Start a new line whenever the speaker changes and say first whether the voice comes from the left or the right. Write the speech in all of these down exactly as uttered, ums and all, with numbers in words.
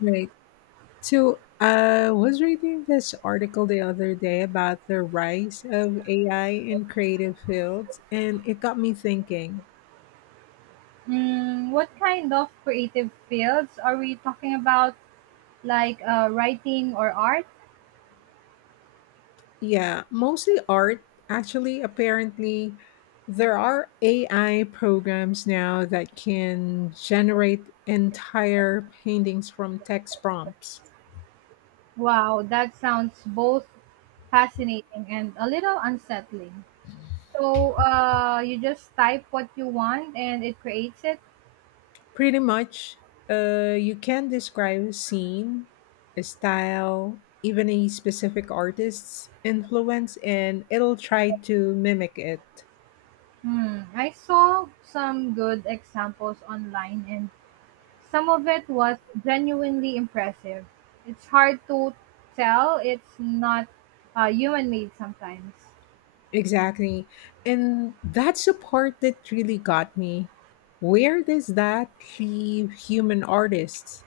left: Right. So I was reading this article the other day about the rise of A I in creative fields, and it got me thinking.
right: Mm, what kind of creative fields are we talking about? Like uh, writing or art?
left: Yeah, mostly art. Actually, apparently, there are A I programs now that can generate entire paintings from text prompts.
right: Wow, that sounds both fascinating and a little unsettling. So uh, you just type what you want and it creates it.
left: Pretty much, uh, you can describe a scene, a style, even a specific artist's influence, and it'll try to mimic it.
right: Hmm, I saw some good examples online and some of it was genuinely impressive. It's hard to tell, it's not uh, human made sometimes.
left: Exactly. And that's the part that really got me. Where does that leave human artists?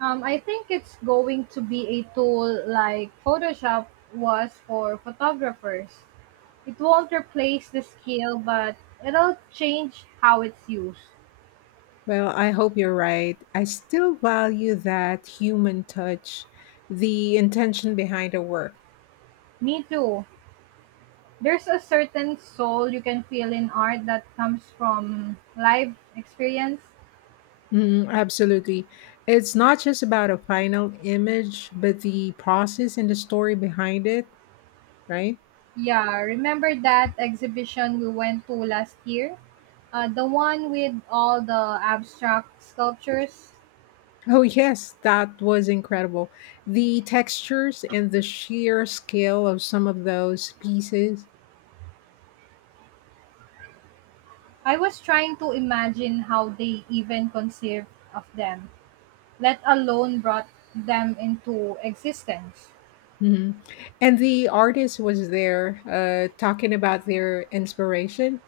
right: Um, I think it's going to be a tool like Photoshop was for photographers. It won't replace the skill, but it'll change how it's used.
left: Well, I hope you're right. I still value that human touch, the intention behind the work.
right: Me too. There's a certain soul you can feel in art that comes from live experience.
left: Mm, absolutely. It's not just about a final image, but the process and the story behind it, right?
right: Yeah, remember that exhibition we went to last year? Uh, the one with all the abstract sculptures?
left: Oh, yes, that was incredible. The textures and the sheer scale of some of those pieces.
right: I was trying to imagine how they even conceived of them, let alone brought them into existence.
left: Mhm. And the artist was there uh, talking about their inspiration.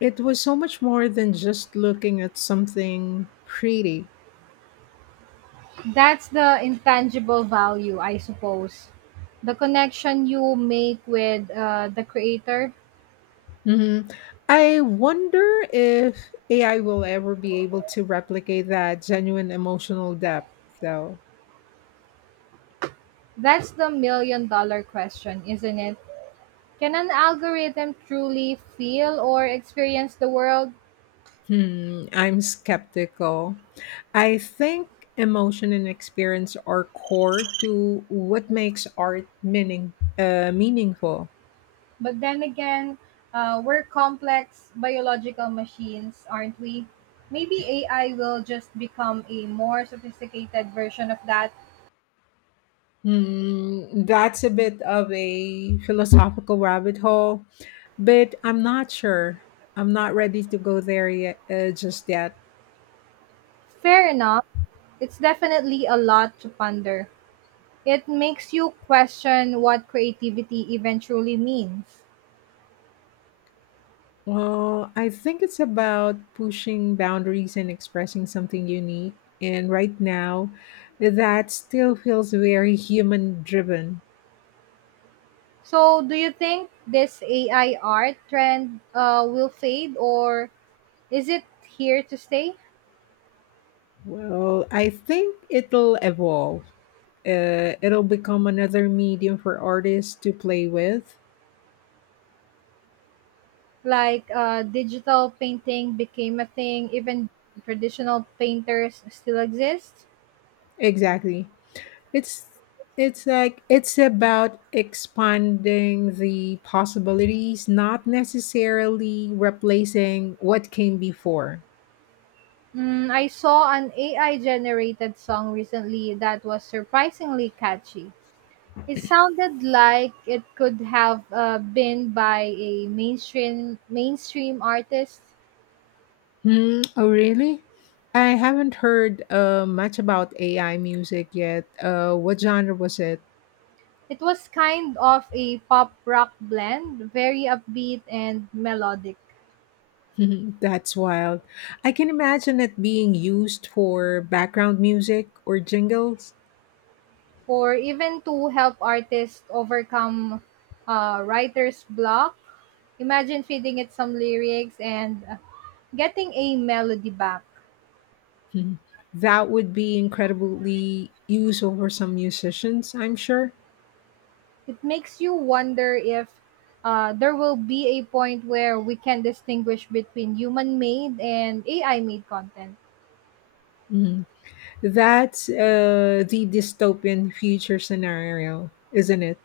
left: It was so much more than just looking at something pretty.
right: That's the intangible value, I suppose. The connection you make with uh, the creator.
left: hmm I wonder if A I will ever be able to replicate that genuine emotional depth, though.
right: That's the million dollar question, isn't it? Can an algorithm truly feel or experience the world?
left: Hmm, I'm skeptical. I think emotion and experience are core to what makes art meaning uh, meaningful.
right: But then again, uh, we're complex biological machines, aren't we? Maybe A I will just become a more sophisticated version of that.
left: Hmm, that's a bit of a philosophical rabbit hole, but I'm not sure. I'm not ready to go there yet, uh, just yet.
right: Fair enough. It's definitely a lot to ponder. It makes you question what creativity even truly means.
left: Well, I think it's about pushing boundaries and expressing something unique. And right now, that still feels very human driven.
right: So, do you think this A I art trend uh, will fade or is it here to stay?
left: Well, I think it'll evolve. Uh, it'll become another medium for artists to play with.
right: Like uh, digital painting became a thing, even traditional painters still exist.
left: Exactly. It's it's like it's about expanding the possibilities, not necessarily replacing what came before.
right: Mm, I saw an A I generated song recently that was surprisingly catchy. It sounded like it could have uh, been by a mainstream mainstream artist.
left: Hmm. Oh, really? I haven't heard uh, much about A I music yet. Uh, what genre was it?
right: It was kind of a pop rock blend, very upbeat and melodic,
left: That's wild. I can imagine it being used for background music or jingles.
right: or even to help artists overcome uh, writer's block. Imagine feeding it some lyrics and uh, getting a melody back.
left: Mhm. That would be incredibly useful for some musicians, I'm sure.
right: It makes you wonder if uh, there will be a point where we can distinguish between human made and A I made content.
left: That's uh, the dystopian future scenario, isn't it?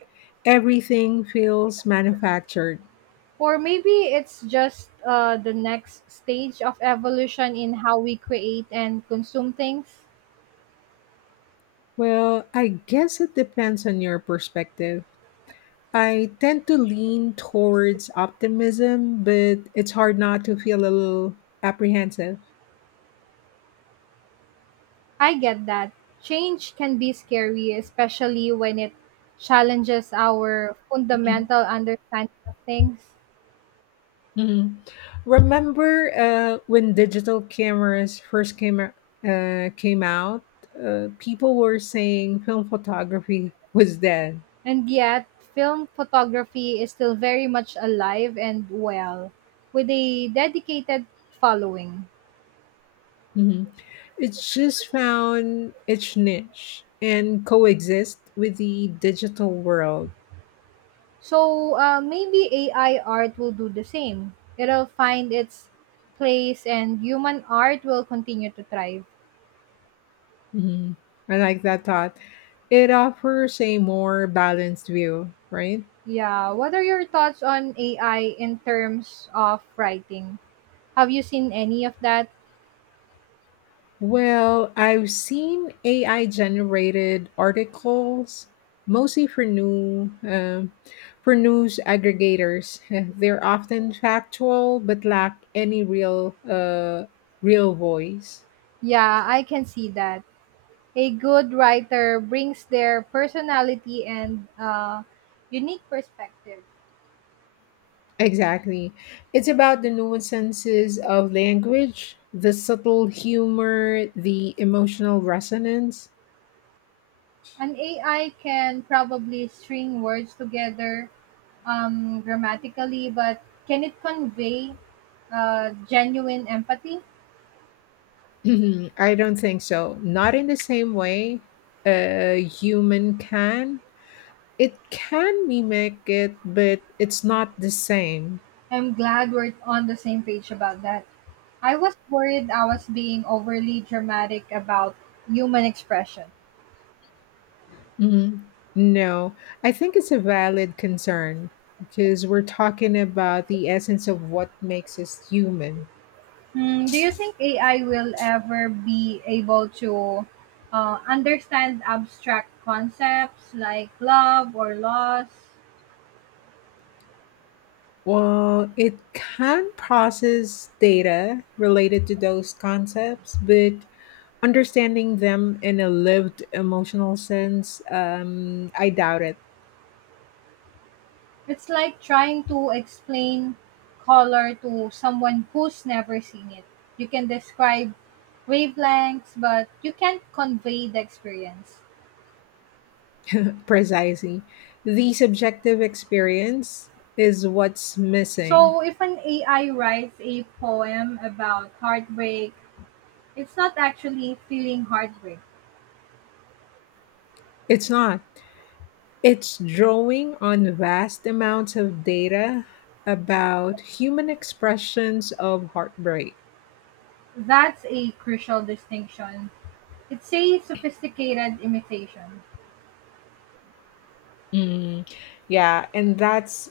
left: Everything feels manufactured.
right: Or maybe it's just uh, the next stage of evolution in how we create and consume things.
left: Well, I guess it depends on your perspective. I tend to lean towards optimism, but it's hard not to feel a little apprehensive.
right: I get that. Change can be scary, especially when it challenges our fundamental understanding of things.
left: Mhm. Remember uh, when digital cameras first came o- uh, came out? Uh, people were saying film photography was dead.
right: And yet, film photography is still very much alive and well, with a dedicated following.
left: Mhm. It's just found its niche and coexist with the digital world.
right: So uh, maybe A I art will do the same. It'll find its place and human art will continue to thrive.
left: Mhm. I like that thought. It offers a more balanced view, right?
right: Yeah, what are your thoughts on A I in terms of writing? Have you seen any of that?
left: Well, I've seen A I generated articles mostly for new um, for news aggregators. They're often factual but lack any real uh, real voice.
right: Yeah, I can see that. A good writer brings their personality and uh, unique perspective.
left: Exactly. It's about the nuances of language, the subtle humor, the emotional resonance.
right: An A I can probably string words together um, grammatically, but can it convey uh, genuine empathy?
left: I don't think so. Not in the same way a human can. It can mimic it, but it's not the same.
right: I'm glad we're on the same page about that. I was worried I was being overly dramatic about human expression.
left: Mhm. No, I think it's a valid concern because we're talking about the essence of what makes us human.
right: Hmm, do you think A I will ever be able to uh, understand abstract concepts like love or loss?
left: Well, it can process data related to those concepts, but understanding them in a lived emotional sense, um, I doubt it.
right: It's like trying to explain color to someone who's never seen it. You can describe wavelengths, but you can't convey the experience.
left: Precisely. The subjective experience is what's missing.
right: So, if an A I writes a poem about heartbreak, it's not actually feeling heartbreak.
left: It's not. It's drawing on vast amounts of data about human expressions of heartbreak.
right: That's a crucial distinction. It's a sophisticated imitation.
left: Mm, yeah, and that's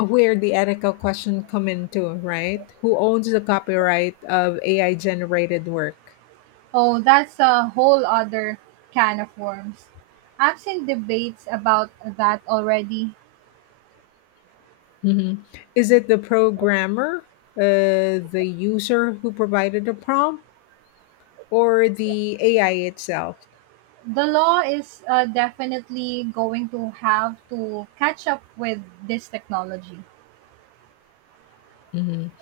left: where the ethical question come into, right? Who owns the copyright of A I generated work?
right: Oh, that's a whole other can of worms. I've seen debates about that already.
left: Mhm. Is it the programmer, uh, the user who provided the prompt, or the A I itself?
right: The law is uh, definitely going to have to catch up with this technology.
left: Mhm.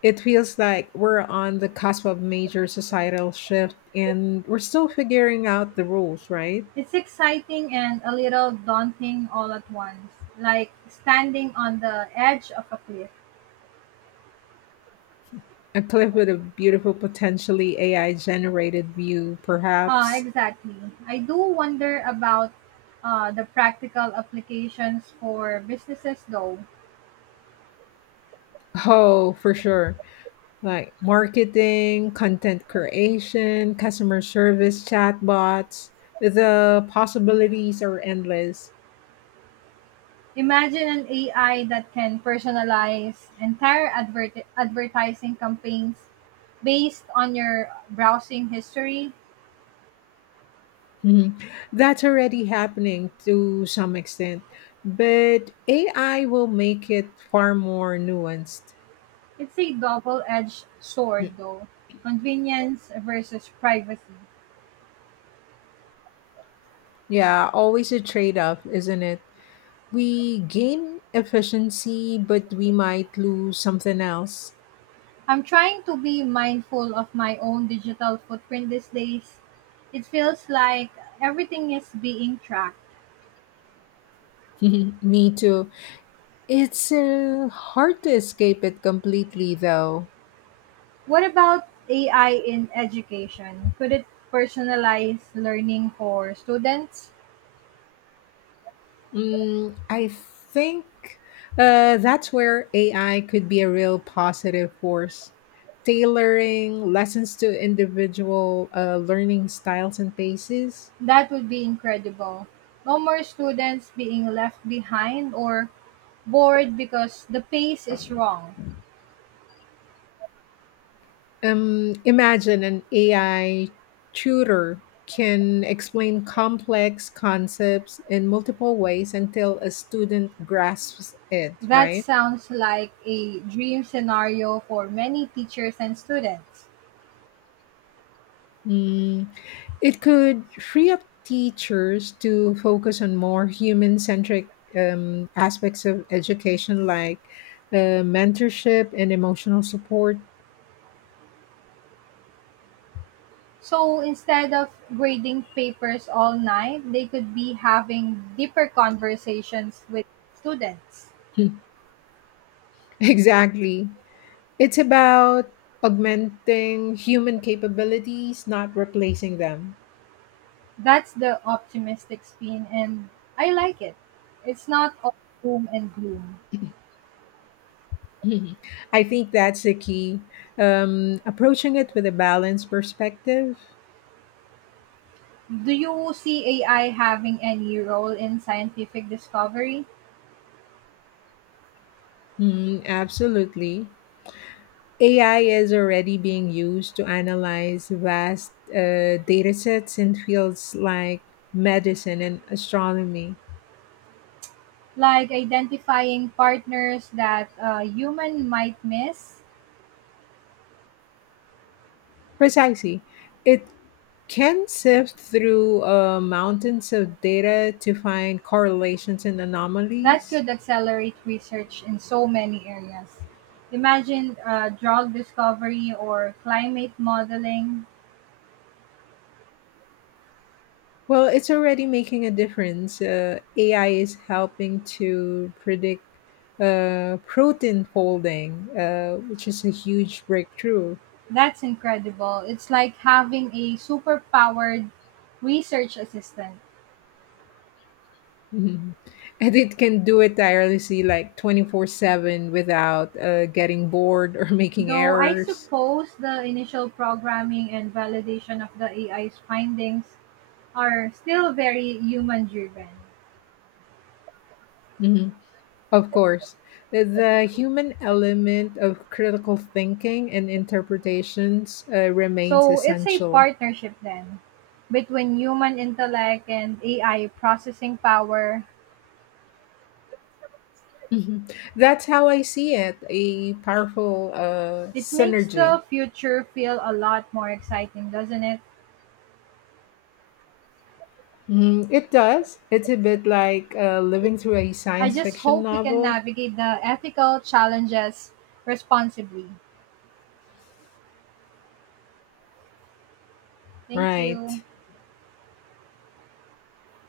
left: It feels like we're on the cusp of major societal shift and we're still figuring out the rules, right?
right: It's exciting and a little daunting all at once, like standing on the edge of a cliff.
left: A cliff with a beautiful, potentially A I generated view,
right: Ah,
left: perhaps.
right: exactly. I do wonder about uh, the practical applications for businesses, though.
left: Oh, for sure, like marketing, content creation, customer service, chatbots. The possibilities are endless.
right: Imagine an A I that can personalize entire advert- advertising campaigns based on your browsing history.
left: Mhm. That's already happening to some extent, but A I will make it far more nuanced.
right: It's a double-edged sword, though. Convenience versus privacy.
left: Yeah, always a trade off, isn't it? We gain efficiency, but we might lose something else.
right: I'm trying to be mindful of my own digital footprint these days. It feels like everything is being tracked.
left: Me too. It's uh, hard to escape it completely, though.
right: What about A I in education? Could it personalize learning for students?
left: Mm, I think uh, that's where A I could be a real positive force, tailoring lessons to individual uh, learning styles and paces.
right: That would be incredible. No more students being left behind or bored because the pace is wrong.
left: Um, imagine an A I tutor can explain complex concepts in multiple ways until a student grasps it,
right: That
left: right?
right: sounds like a dream scenario for many teachers and students.
left: Mm, it could free up teachers to focus on more human centric um, aspects of education like uh, mentorship and emotional support.
right: So instead of grading papers all night, they could be having deeper conversations with students.
left: Exactly. It's about augmenting human capabilities, not replacing them.
right: That's the optimistic spin, and I like it. It's not all doom and gloom.
left: Mhm. I think that's the key. Um, approaching it with a balanced perspective.
right: Do you see A I having any role in scientific discovery,
left: Mm, absolutely. A I is already being used to analyze vast uh, data sets in fields like medicine and astronomy.
right: like identifying partners that a human might miss?
left: Precisely. It can sift through uh, mountains of data to find correlations and
right: That
left: anomalies.
right: could accelerate research in so many areas. Imagine uh, drug discovery or climate modeling.
left: Well, it's already making a difference. Uh, A I is helping to predict uh, protein folding, uh, which is a huge breakthrough.
right: That's incredible. It's like having a superpowered research assistant.
left: Mhm. And it can do it tirelessly, like twenty-four seven, without uh, getting bored or making
right: Though I
left: errors.
right: suppose the initial programming and validation of the A I's findings are still very human driven.
left: Mhm. Of course, the the human element of critical thinking and interpretations uh, remains
right: So it's a
left: essential.
right: partnership then between human intellect and A I processing power.
left: Mhm. That's how I see it, a powerful uh,
right: It makes
left: synergy.
right: the future feel a lot more exciting, doesn't it?
left: Mhm. It does. It's a bit like uh, living through a
right: I
left: science
right: just
left: fiction
right: hope we can
left: novel.
right: navigate the ethical challenges responsibly. Thank you.
left: Right.